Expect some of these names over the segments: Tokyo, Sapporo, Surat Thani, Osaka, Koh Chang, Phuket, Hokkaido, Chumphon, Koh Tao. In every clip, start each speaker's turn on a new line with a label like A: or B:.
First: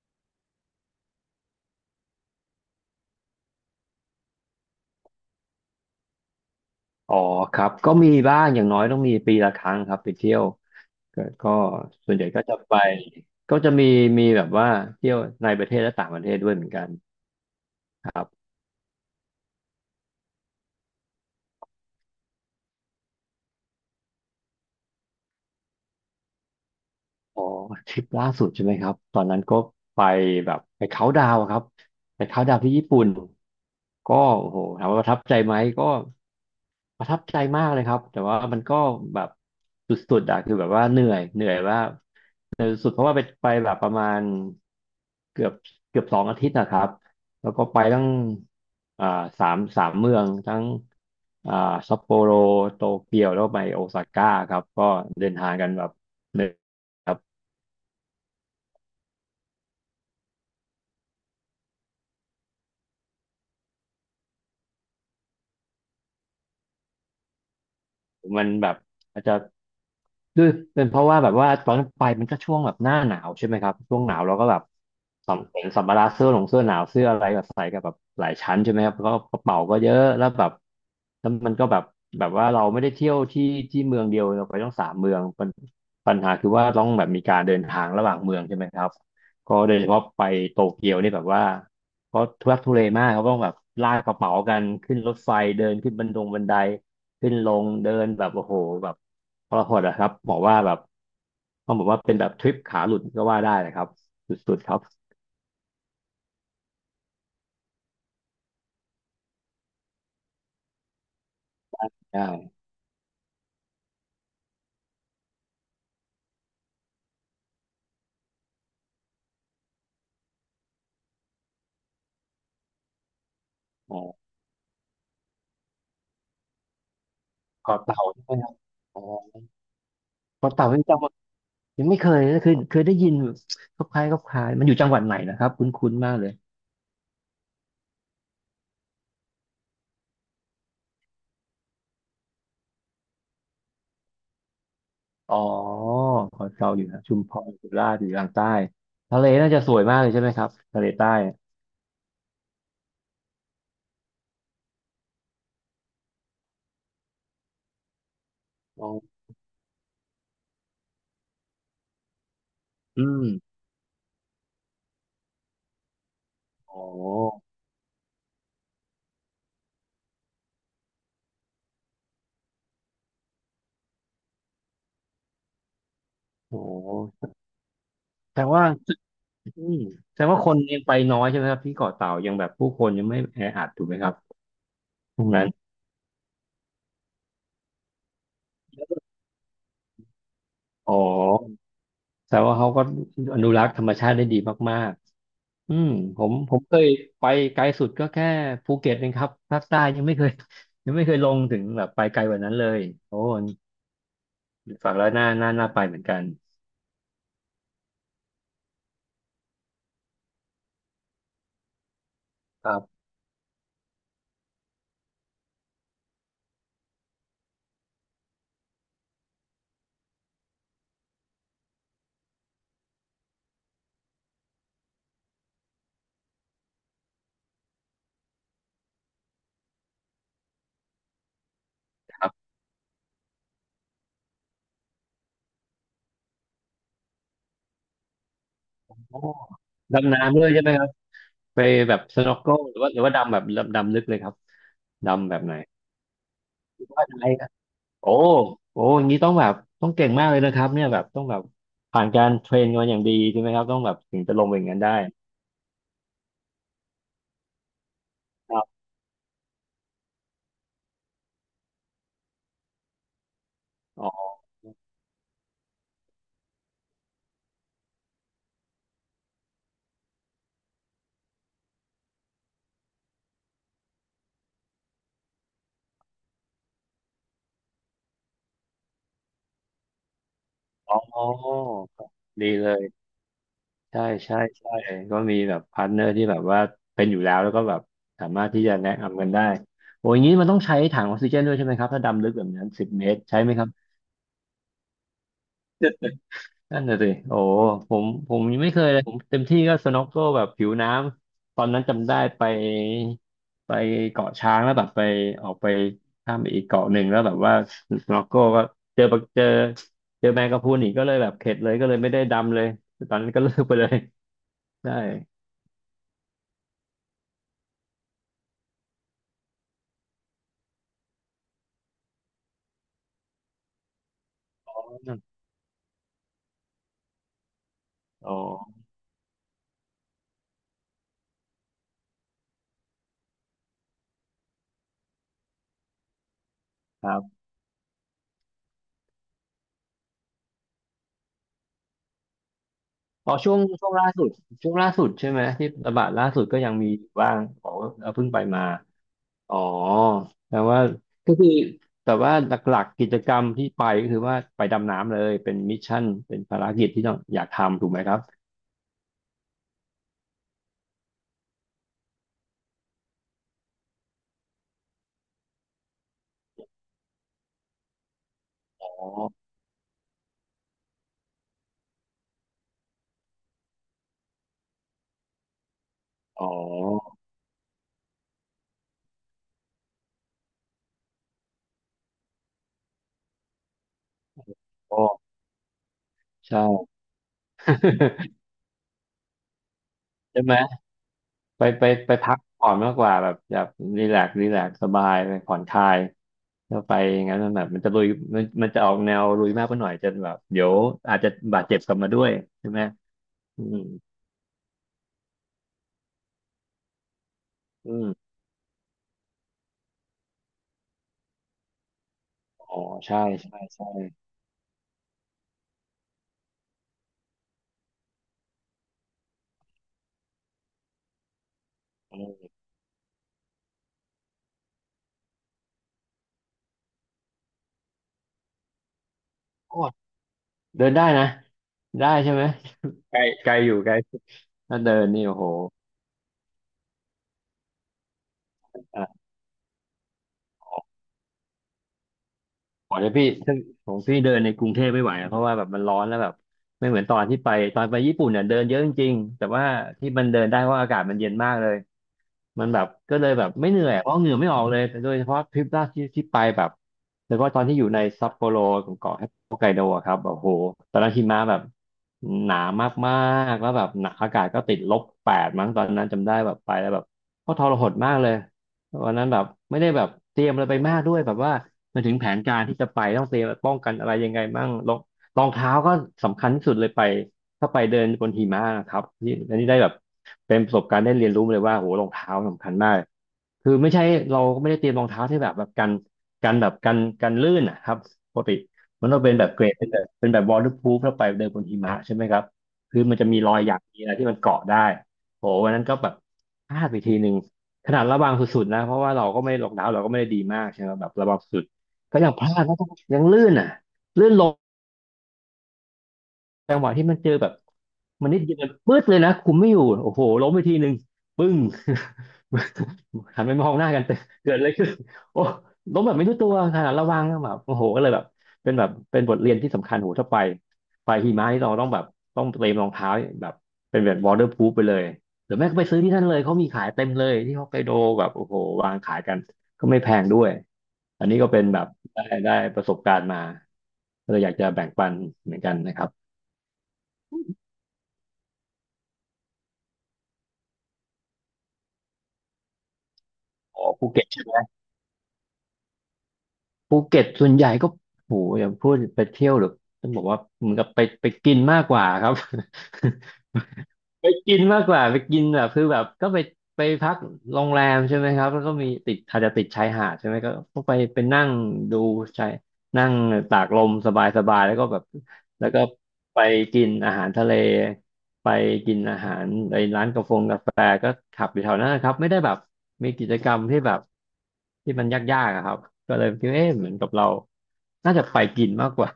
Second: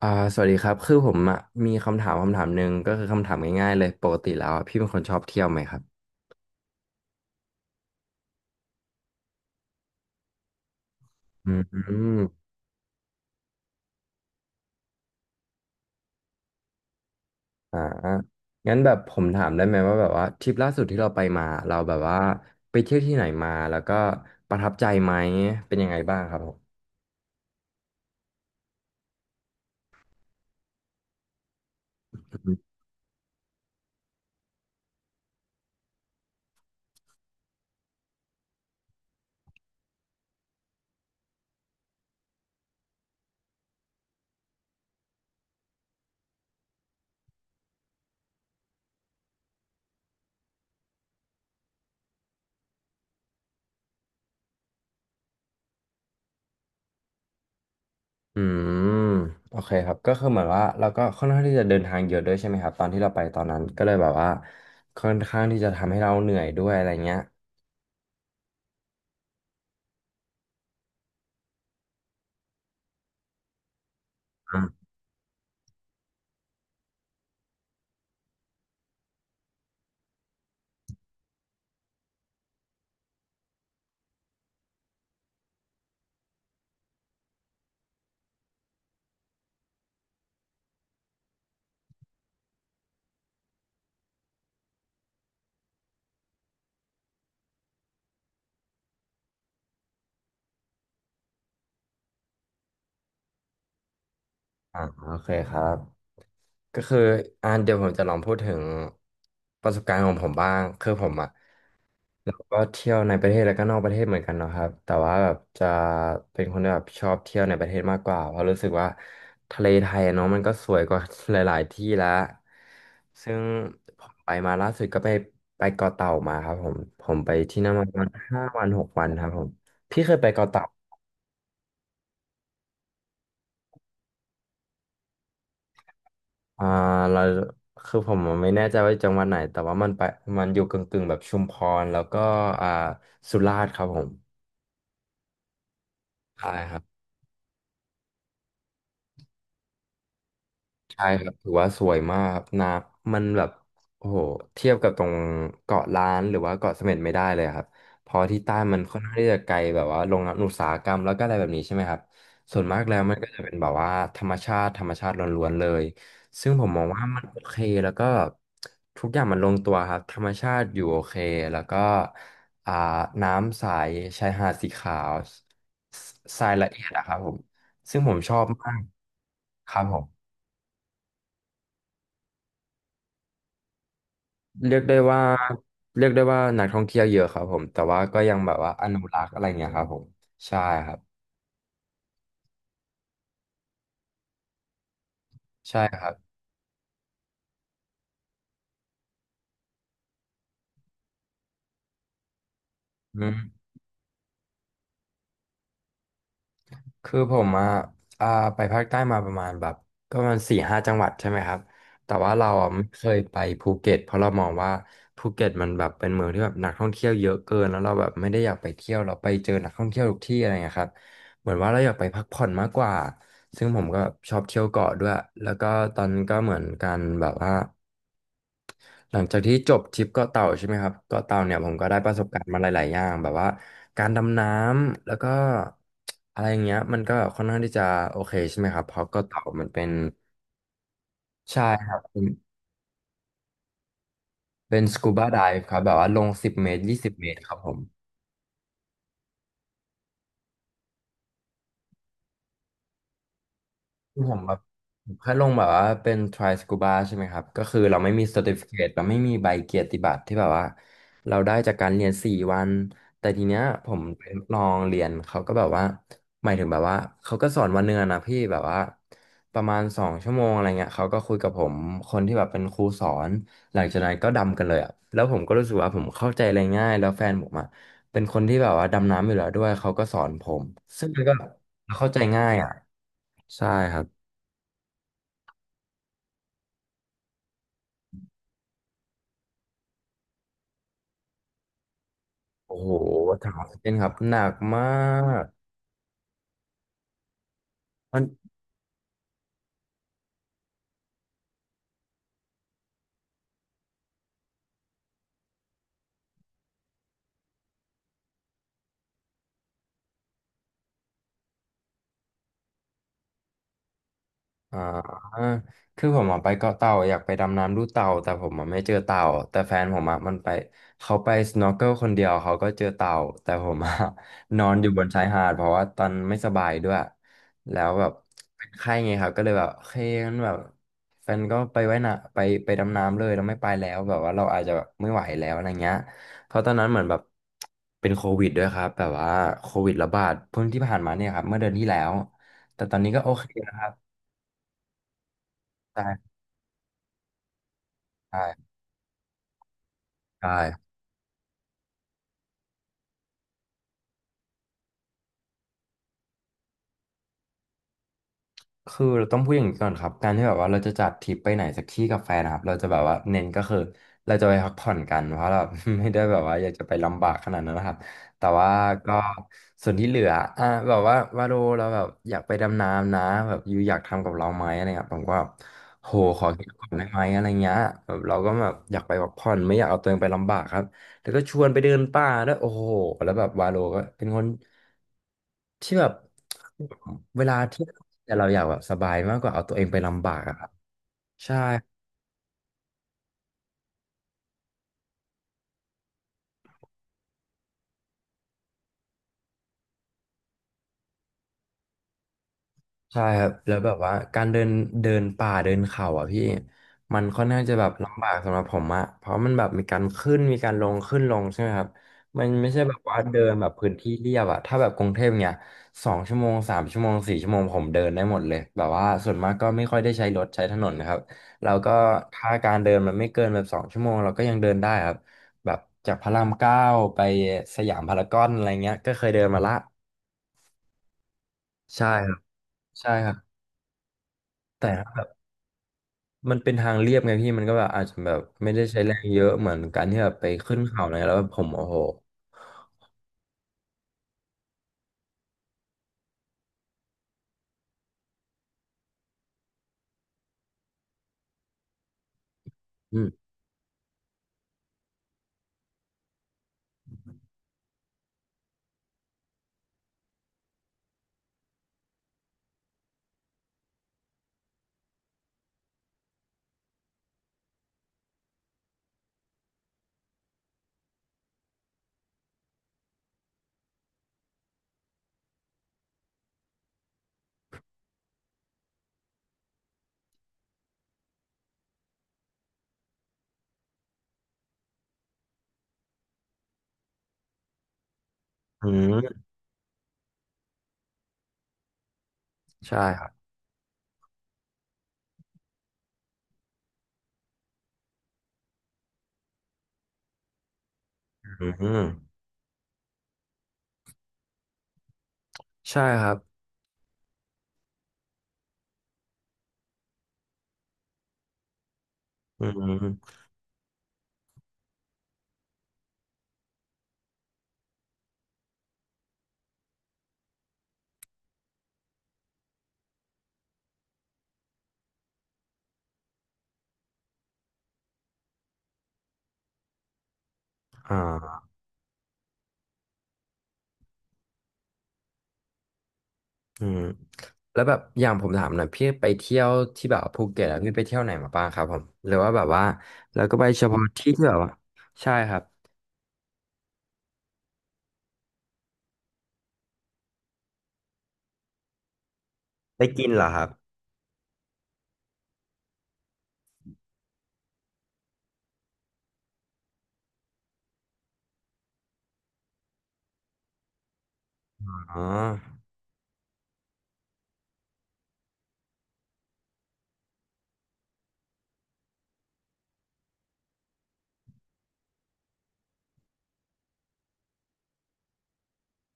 A: อ่าสวัสดีครับคือผมอ่ะมีคำถามหนึ่งก็คือคำถามง่ายๆเลยปกติแล้วอะพี่เป็นคนชอบเที่ยวไหมครับ
B: อ๋อครับก็มีบ้างอย่างน้อยต้องมีปีละครั้งครับไปเที่ยวก็
A: อื
B: ก็ส่วน
A: ม
B: ใหญ่ก็จะไปก็จะมีแบบว่าเที่ยวในประเทศและต่างประเทศด้วยเหมือนกัน
A: อ่างั้นแบบผมถามได้ไหมว่าแบบว่าทริปล่าสุดที่เราไปมาเราแบบว่าไปเที่ยวที่ไหนมาแล้วก็ประทับใจไหมเป็นยังไงบ้างครับผม
B: อ๋อทริปล่าสุดใช่ไหมครับตอนนั้นก็ไปแบบไปเขาน์ดาวน์ครับไปเขาน์ดาวน์ที่ญี่ปุ่นก็โอ้โหถามว่าประทับใจไหมก็ประทับใจมากเลยครับแต่ว่ามันก็แบบสุดๆอะคือแบบว่าเหนื่อยสุดเพราะว่าไปแบบประมาณเกือบเกือบสองอาทิตย์นะครับแล้วก็ไปตั้งอ่าสามเมืองทั้งอ่าซัปโปโรโตเกียวแล้วก็ไปโอซาก้าครับก็เดินทางกันแบบเหนื่อย
A: อืมโอเคครับก็คือเหมือนว่าเราก็ค่อนข้างที่จะเดินทางเยอะด้วยใช่ไหมครับตอนที่เราไปตอนนั้นก็เลยแบบว่าค่อนข้างที่จะทำให้เราเหนื่อยด้วยอะไรเงี้ย
B: มันแบบอาจจะด้วยเป็นเพราะว่าแบบว่าตอนไปมันก็ช่วงแบบหน้าหนาวใช่ไหมครับช่วงหนาวเราก็แบบ
A: อ่า
B: สัมภาระเสื้อหนาวเสื้ออะไรแบบใส่กับแบบหลายชั้นใช่ไหมครับแล้วก็กระเป๋าก็เยอะแล้วแบบแล้วมันก็แบบแบบว่าเราไม่ได้เที่ยวที่ที่เมืองเดียวเราไปต้องสามเมืองปัญหาคือว่าต้องแบบมีการเดินทางระหว่างเมืองใช่ไหมครับก็โดยเฉพาะไปโตเกียวนี่แบบว่า เพราะทุรักทุเลมากเขาต้องแบบลากกระเป๋ากันขึ้นรถไฟเดินขึ้นบันไดขึ้นลงเดินแบบโอ้โหแบบทรหดอะครับบอกว่าแบบต้องบอกว่าเป็นแบบทริปขาหลุดก็ว่าได้นะครับสุดๆครั
A: อ่า
B: บ
A: โอเคครับ ก็คือเดี๋ยวผมจะลองพูดถึงประสบการณ์ของผมบ้างคือผมอ่ะแล้ว
B: ได้
A: ก็เที่ยวในประเทศแล้วก็นอกประเทศเหมือนกันเนาะครับแต่ว่าแบบจะเป็นคนที่แบบชอบเที่ยวในประเทศมากกว่าเพราะรู้สึกว่าทะเลไทยอะเนาะมันก็สวยกว่าหลายๆที่แล้วซึ่ง
B: อ๋อ
A: ผมไปมาล่าสุดก็ไปเกาะเต่ามาครับผมผมไปที่นั่น
B: เกาะ
A: มาประ
B: เต่า
A: มาณ
B: ใช่ไหม
A: ห้า
B: ครับ
A: วันหก
B: อ๋อ
A: วันครับผมพี่เคยไปเกาะ
B: เกาะ
A: เต่า
B: เต่ายังไม่เคยนะคือเคยได้ยินคล้ายๆคล้ายๆมันอยู่จังหวัดไหนนะครับคุ้นๆมากเลย
A: อ่าเราคือผมไม่แน่ใจว่าจังหวัดไหนแต่ว่ามันอยู่กึ่งๆแบบชุมพรแล้วก็อ่าสุราษฎร์ครับผม
B: อ๋อเกะ
A: ใช่
B: เต่า
A: ครั
B: อยู่
A: บ
B: นะชุมพรสุราษฎร์อยู่ทางใต้ทะเลน่าจะสวยมากเลยใช่ไหมครับทะเล
A: ใช่
B: ใต้
A: ครับถือว่าสวยมากครับน้ำมันแบบโอ้โหเทียบกับตรงเกาะล้านหรือว่าเกาะเสม็ดไม่ได้เลยครับเพอที่ใต้มัน
B: อ๋อ
A: ค่อนข้างที่จะไกลแบบว่าโรงงานอุตสาหกรรมแล้วก็อะไรแบบนี้ใช่ไหมครับส่วนมากแล้ว
B: อื
A: มัน
B: ม
A: ก็จะเป็นแบบว่าธรรมชาติธรรมชาติล้วนๆเลยซึ่งผม
B: อ๋
A: มอ
B: อ
A: งว่ามันโอเคแล้วก็ทุกอย่างมันลงตัวครับธรรมชาติอยู่โอเคแล้วก็อ่าน้ำใสชายหาดสีขาวทราย
B: โอ
A: ละเอียดอะครับ
B: ้
A: ผมซึ่งผมช
B: แส
A: อ
B: ด
A: บ
B: งว่า
A: มาก
B: อื
A: ค
B: ม
A: รับผม
B: แสดงว่าคนยังไปน้อยใช่ไหมครับที่เกาะเต่ายังแบบผู้คนยังไม่แออัดถูกไหมครับ
A: เรียกได้
B: ต
A: ว่า
B: รงนั้น
A: นักท่องเที่ยวเยอะครับผมแต่ว่าก็ยังแบบว่าอนุรักษ์อะไรเงี้ยครับผมใช่ค
B: อ๋
A: รั
B: อ
A: บ
B: แสดงว่าเขาก็อนุรักษ์ธรรมชาติได้ดีมากๆอื
A: ใช่
B: ม
A: ครับ
B: ผมเคยไปไกลสุดก็แค่ภูเก็ตเองครับภาคใต้ยังไม่เคย ยังไม่เคยลงถึงแบบไปไกลกว่านั้นเลยโอ้
A: อืม
B: ฝังแล้วน่าไปเหมือนกัน
A: คือผมอ่ะอ่าไปภาคใต้มาประมาณแบบก็ประมาณสี่ห้าจังหวัดใช่ไหมครับแต่ว่าเรา
B: ค
A: อ่ะ
B: รั
A: ไม่
B: บ
A: เคยไปภูเก็ตเพราะเรามองว่าภูเก็ตมันแบบเป็นเมืองที่แบบนักท่องเที่ยวเยอะเกินแล้วเราแบบไม่ได้อยากไปเที่ยวเราไปเจอนักท่องเที่ยวทุกที่อะไรเงี้ยครับเหมือนว่าเราอยากไปพักผ่อนมากกว่าซึ่งผมก็ชอบเที่ยวเกาะด้วยแล้วก็ตอนนั้นก็เหมือนกันแบบว่า หลังจากที่จบทริปเกาะเต่าใช่ไหมครับเกาะเต่าเนี่ยผมก็ได้ประ
B: ค
A: สบ
B: รั
A: การณ์
B: บ
A: มาหลายๆอย่างแบบว่าการดำน้ำแล้วก็อะไรอย่างเงี้ยมันก็ค่อนข้างที่จะโอเคใช่ไหมครับเพ
B: โอ
A: ราะ
B: ้
A: เกาะเต่ามันเป็น
B: ดำน้ำด้วยใช่ไหมครับไป
A: ใช่ค
B: แบ
A: รั
B: บ
A: บ
B: สน็อกเกิลหรือว่าดำแบบดำลึกเลยครับ
A: เป็นสกูบา
B: ดำแบ
A: ได
B: บไหน
A: ฟ์ครับแบบว่าลงสิบเมตร
B: รือ
A: ยี่
B: ว่า
A: สิบ
B: อะไร
A: เมตรครับผม
B: โอ้โอ้อย่างนี้ต้องแบบต้องเก่งมากเลยนะครับเนี่ยแบบต้องแบบผ่านการเทรนมาอย่างดีใช่ไหมครับต้องแบบถึ
A: คือ
B: งจะลงไปอย่างนั้นได้
A: ผมแค่ลงแบบว่าเป็น try scuba ใช่ไหมครับก็คือเราไม่มี
B: ครับ
A: certificate เราไม่มีใบเกียรติบัตรที่แบบว่าเราได้จากการเรียน4 วันแต่ทีเนี้ยผม
B: อ๋อ
A: ไปลองเรียนเขาก็แบบว่าหมายถึงแบบว่าเขาก็สอนวันเนือนนะพี่แบบว่าประมาณ2 ชั่วโมงอะไรเงี้ยเขาก็คุยกับผมคนที่แบบเป็นครูสอนหลังจากนั้นก็ดำกันเลยอ่ะแล้วผมก็รู้สึกว่าผมเข้าใจอะไรง่ายแล้วแฟนผมอ่ะเป็นคนที่แบบว่าดำน้ำอยู่แล้วด้วยเขาก็สอนผม
B: อ
A: ซึ่งมั
B: ๋
A: น
B: อ
A: ก็เข้าใจง่า
B: ดี
A: ย
B: เล
A: อ่ะ
B: ย
A: ใช่ครั
B: ใช่
A: บ
B: ใช่ใช่ก็มีแบบพาร์ทเนอร์ที่แบบว่าเป็นอยู่แล้วแล้วก็แบบสามารถที่จะแนะนำกันได้โอ้อย่างนี้มันต้องใช้ถังออกซิเจนด้วยใช่ไหมครับถ้าดำลึกแบบนั้น
A: โอ้
B: สิบ
A: โห
B: เมตรใช่ไห
A: ถา
B: มค
A: ม
B: รับ
A: เล่นครับหนักมาก
B: นั่นน่ะสิโอ้ผม
A: มัน
B: ผมยังไม่เคยเลย ผมเต็มที่ก็สน็อกเกิลแบบผิวน้ำ ตอนนั้นจำได้ไปเกาะช้างแล้วแบบไปออกไปข้ามไปอีกเกาะหนึ่งแล้วแบบว่าสน็อกเกิลก็เจอปะเจอเจอแมงกะพรุนอีกก็เลยแบบเข็ดเลยก็เลยไม่ได้ดำเลยตอนนั้นก็เลิกไปเลย ได้
A: อ่าคือผมอะไปเกาะเต่าอยากไปดำน้ำดูเต่าแต่ผมอะไม่เจอเต่าแต่แฟนผมอะมันไปเขาไปสโนว์เกิลคนเดียวเขาก็เจอเต่าแต่ผมอะ นอนอยู่บนชายหาดเพราะว่าตอนไม่สบายด้วยแล้วแบบ
B: อ๋อ
A: เป็นไข้ไงครับก็เลยแบบโอเคงั้นแบบแฟนก็ไปไว้นะไปดำน้ำเลยเราไม่ไปแล้วแบบว่าเราอาจจะแบบไม่ไหวแล้วอะไรเงี้ยเพราะตอนนั้นเหมือ
B: ค
A: นแบ
B: รั
A: บ
B: บ
A: เป็นโควิดด้วยครับแบบว่าโควิดระบาดเพิ่งที่ผ่านมาเนี่ยครับเมื่อเดือนที่แล้วแต่ตอนนี้ก็โอ
B: อ๋อ
A: เค
B: ช่วง
A: นะค
B: ช่
A: รั
B: ว
A: บ
B: งล่าสุดช่วงล่าสุดใช่ไหมที่ระบาดล่าสุดก็ยังมีอยู่บ้างอ๋อเพิ่งไปมา
A: ใช่
B: อ๋อ
A: ใช
B: แต่ว่า
A: ่
B: ก็คือแต่ว่าหลักๆกิจกรรมที่ไปก็คือว่าไปดำน้ำเลยเป็นมิชชั่นเป็นภารกิจที่ต้องอยากทำถูกไหมครับ
A: คือเราต้องพูดอย่างนี้ก่อนครับการที่แบบว่าเราจะจัดทริปไปไหนสักที่กับแฟนนะครับเราจะแบบว่าเน้นก็คือเราจะไปพักผ่อนกันเพราะเรา ไม่ได้แบบว่าอยากจะไปลำบากขนาดนั้นนะครับแต่ว่า
B: อ๋อ
A: ก็ส่วนที่เหลือแบบว่าวาโลเราแบบอยากไปดำน้ำนะแบบยูอยากทำกับเราไหมอะไรเงี้ยผมก็แบบโหข
B: อ๋
A: อคิดก่อนได้
B: อ
A: ไหมอะไรเงี้ยแบบเราก็แบบอยากไปพักผ่อนไม่อยากเอาตัวเองไปลำบากครับ แล้วก็ชวนไปเดินป่าด้วยโอ้โหแล้วแบบวาโลก็เป็นคน
B: อ๋อ
A: ที่แบบ
B: ใช่
A: เวลาที่แต่ เราอยากแบบสบายมากกว่าเอาตัวเองไปลำบาก
B: ใช่ไห
A: อะ
B: ม
A: ครับใช่
B: ไปไปพักผ่อนมากกว่าแบบแบบรีแลกซ์รีแลกซ์สบายไปผ่อนคลายแล้วไปอย่างนั้นมันแบบมันจะลุยมันจะออกแนวลุยมากไปหน่อยจะแบบเดี๋ยวอาจจะบาดเจ็บกลับมาด้วยใช่ไหม
A: ใช่ครับ
B: อื
A: แล้
B: ม
A: วแบบว่าการเดินเดินป่าเดินเขาอ่ะพี่มันค่อนข้างจะแบบ
B: อืม
A: ลำบากสำหรับผมอะเพราะมันแบบมีการขึ้นมีการลงขึ้นลงใช่ไหมครับมันไม่
B: อ๋
A: ใช่
B: อ
A: แบบว่า
B: ใช่
A: เดิน
B: ใช่
A: แบบ
B: ใช่
A: พื้นที่เรียบอะถ้าแบบกรุงเทพเนี่ยสองชั่วโมง3 ชั่วโมง4 ชั่วโมงผมเดินได้หมดเลยแบบว่าส่วนมากก็ไม่ค่อยได้ใช้รถใช้ถนนนะครับแล้วก็
B: อืม
A: ถ้าการเดินมันไม่เกินแบบสองชั่วโมงเราก็ยังเดินได้ครับแบบจากพระราม 9ไปสยามพารากอนอะไรเงี้ยก็เคยเดินมาละ
B: เดินได้นะ
A: ใช่
B: ได้
A: ค
B: ใช่
A: รับ
B: ไหม
A: ใช่
B: ไกล
A: ครับ
B: ไกลอยู่ไกลถ้า
A: แต่
B: เดินนี่โอ้โห
A: มันเป็นทางเรียบไงพี่มันก็แบบอาจจะแบบไม่ได้ใช้แรง
B: อ่า
A: เยอะเหมือนการที่แบบไปขึ้นเขาอะไรแล้วแบบผมโอ้โห
B: ขอเลยพี่ซึ่งผมพี่เดินในกรุงเทพไม่ไหวอะเพราะว่าแบบมันร้อนแล้วแบบไม่เหมือนตอนที่ไปตอนไปญี่ปุ่นเนี่ยเดินเยอะจริงๆแต่ว่าที่มันเดินได้เพราะอากาศมันเย็นมากเลยมันแบบก็
A: อื
B: เล
A: ม
B: ยแบบไม่เหนื่อยเพราะเหงื่อไม่ออกเลยแต่โดยเฉพาะทริปล่าสุดที่ไปแบบแล้วก็ตอนที่อยู่ในซัปโปโรของเกาะฮอกไกโดอะครับแบบโหตอนนั้นหิมะแบบหนามากๆแล้วแบบหนักอากาศก็ติดลบแปดมั้งตอนนั้นจำได้แบบไปแล้วแบบก็ทรหดมากเลย วันนั้นแบบไม่ได้แบบเตรียมอะไรไปมากด้วยแบบว่ามนถึงแผนการที่จะไปต้องเตรียมป้องกันอะไรยังไงบ้างรองเท้าก็สำคัญที่สุดเลยไปถ้าไปเดินบนหิมะนะครับที่อันนี้ได้แบบเป็นประสบการณ์ได้เรียนรู้เลยว่าโหรองเท้าสำคัญมากคือไม่ใช่เราก็ไม่ได้เตรียมรองเท้าที่แบบแบบกันลื่นนะครับปกติ
A: อื
B: มันต้องเป็นแบ
A: ม
B: บเกรดเป็นแบบเป็นแบบ waterproof แล้วไปเดินบนหิมะใช่ไหมครับ
A: ใช่
B: คือมัน
A: ค
B: จะ
A: รับ
B: มีรอยหยักมีอะไรที่มันเกาะได้โหวันนั้นก็แบบพลาดไปทีหนึ่ง ขนาดระวังสุดๆนะเพราะว่าเราก็ไม่ล็อกดาวน์เราก็ไม่ได้ดีมากใช่ไหมแบบระวังสุ
A: อื
B: ดก็ยัง
A: ม
B: พลาดแล้องยังลื่นอ่ะลื่นล้
A: ใช่ครับ
B: จังหวะที่มันเจอแบบมันนิดเดียวมันปื๊ดเลยนะคุมไม่อยู่โอ้โหล้มไปทีหนึ่งปึ้ง
A: อืม
B: หันไปมองหน้ากันเตเกิดอะไรขึ้นโอ้ล้มแบบไม่รู้ตัวขนาดระวังแบบโอ้โหก็เลยแบบเป็นแบบเป็นบทเรียนที่สำคัญโหถ้าไปหิมะนี่เราต้องแบบต้องเตรียมรองเท้าแบบเป็นแบบ waterproof ไปเลยหรือแม่ก็ไปซื้อที่นั่นเลยเขามีขายเต็มเลยที่ฮอกไกโดแบบโอ้โหวางขายกันก็ไม่แพงด้วยอันนี้ก็
A: อ่า
B: เป็นแบบได้ประสบการณ์มาก็เลยอยากจะแบ่งปันเหมือนกันนะครับ
A: อืมแล้วแบบอย่างผมถามหน่อยพี่ไปเที่ยวที่แบบภูเก็ตอะพี่ไปเที่ยวไหนมาบ้างครับผมหรือว่าแบบว่าแล้วก็ไป
B: อ๋
A: เฉ
B: อ
A: พาะ
B: ภูเก็ต
A: ที่
B: ใช่
A: ที่
B: ไหม
A: แบบว่าใช่ครับ
B: ภูเก็ตส่วนใหญ่ก็โหอย่าพูดไปเที่ยวหรือต้องบอกว่าเหมือนกับไปกินมากกว่าครับ
A: ไปกินเหรอครับ
B: ไปกินมากกว่าไปกินแบบคือแบบก็ไปพักโรงแรมใช่ไหมครับแล้วก็มีติดอาจจะติดชายหาดใช่ไหมก็ไปนั่งดูชายนั่งตากลมสบายๆแล้วก็แบบ
A: อ๋อ
B: แล้วก็ไปกินอาหารทะเลไปกินอาหารในร้านกาแฟก็ขับอยู่แถวนั้นนะครับไม่ได้แบบมีกิจกรรมที่แบบที่มันยากๆอะครับก็เลยคิดว่าเอ๊ะเหมือนกับเราน่าจะไปกินมากกว่า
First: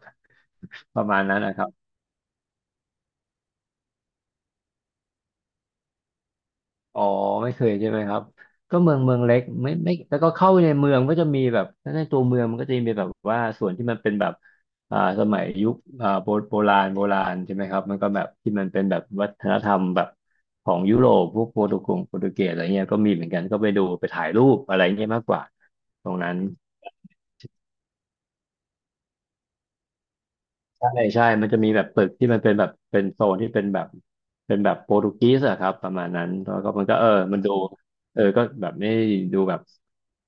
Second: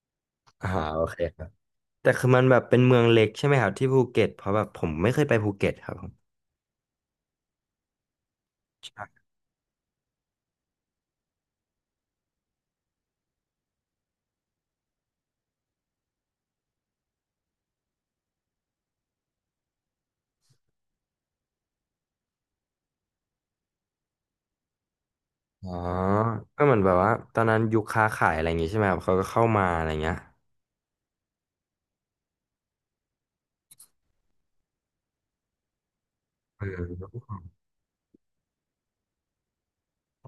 A: อ่า
B: ป
A: โอ
B: ระ
A: เค
B: มาณนั้
A: ค
B: น
A: รับ
B: นะครับ
A: แต่คือมันแบบเป็นเมืองเล็กใช่ไหมครับที่ภูเก็ตเพราะแบบผมไม่เคยไปภูเก็ตครับผม
B: อ๋อไม่เคยใช่ไหมครับก็เมืองเล็กไม่แล้วก็เข้าไปในเมืองก็จะมีแบบถ้าในตัวเมืองมันก็จะมีแบบว่าส่วนที่มันเป็นแบบอ่าสมัยยุคโบราณโบราณใช่ไหมครับมันก็แบบที่มันเป็นแบบวัฒนธรรมแบบของยุโรปพวกโปรตุเกสอะไรเงี้ยก็มีเหมือนกันก็ไปดูไปถ่ายรูปอะไรเงี้ยมากกว่า
A: อ๋อ
B: ตรงนั้น
A: ก็เหมือนแบบว่าตอนนั้นยุคค้าขายอะไรอย่างงี้ใช่ไหมครับเขาก็เข้ามาอะไรเงี้ย
B: ใช่ใช่ มันจะมีแบบตึกที่มันเป็นแบบเป็นโซนที่เป็นแบบเป็นแบบโปรตุเกสอะครับประมาณนั้นแล้ว
A: เอ
B: ก็มันก็เออ
A: อ
B: มันดูเออก็แบบไม่ดูแบบ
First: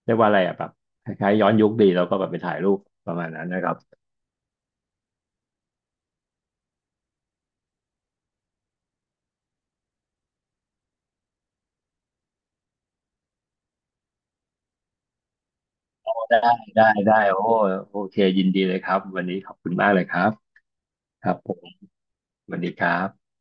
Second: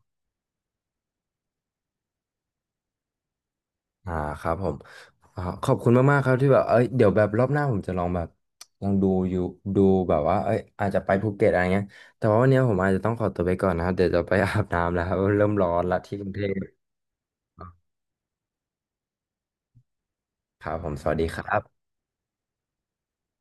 B: เรียกว่าอะไรอะแบบคล้ายๆย้อนยุคดีแล้วก็แบบไปถ่ายรูปประมาณนั้นนะครับ
A: อ่าครับผมอ่าขอบคุณมากๆครับที่แบบเอ้ยเดี๋ยวแบบรอบหน้าผมจะลองแบบลองดูอยู่ดูแบบว่าเอ้ยอาจจะไปภูเก็ตอะไรเงี้ยแต่ว่าวันนี้ผมอาจจะต้องขอตัวไปก่อนนะครับเดี๋ยวจะไปอาบน้ำแล้วครับเริ่มร้อนละที่กรุง
B: ได้
A: เทพ
B: ได้โอ้โอเคยินดีเลยครับวันนี้ขอบคุณมากเลยครับ
A: ครับผมสวัสดี
B: ครั
A: ค
B: บ
A: รั
B: ผม
A: บ
B: สวัสดีครับ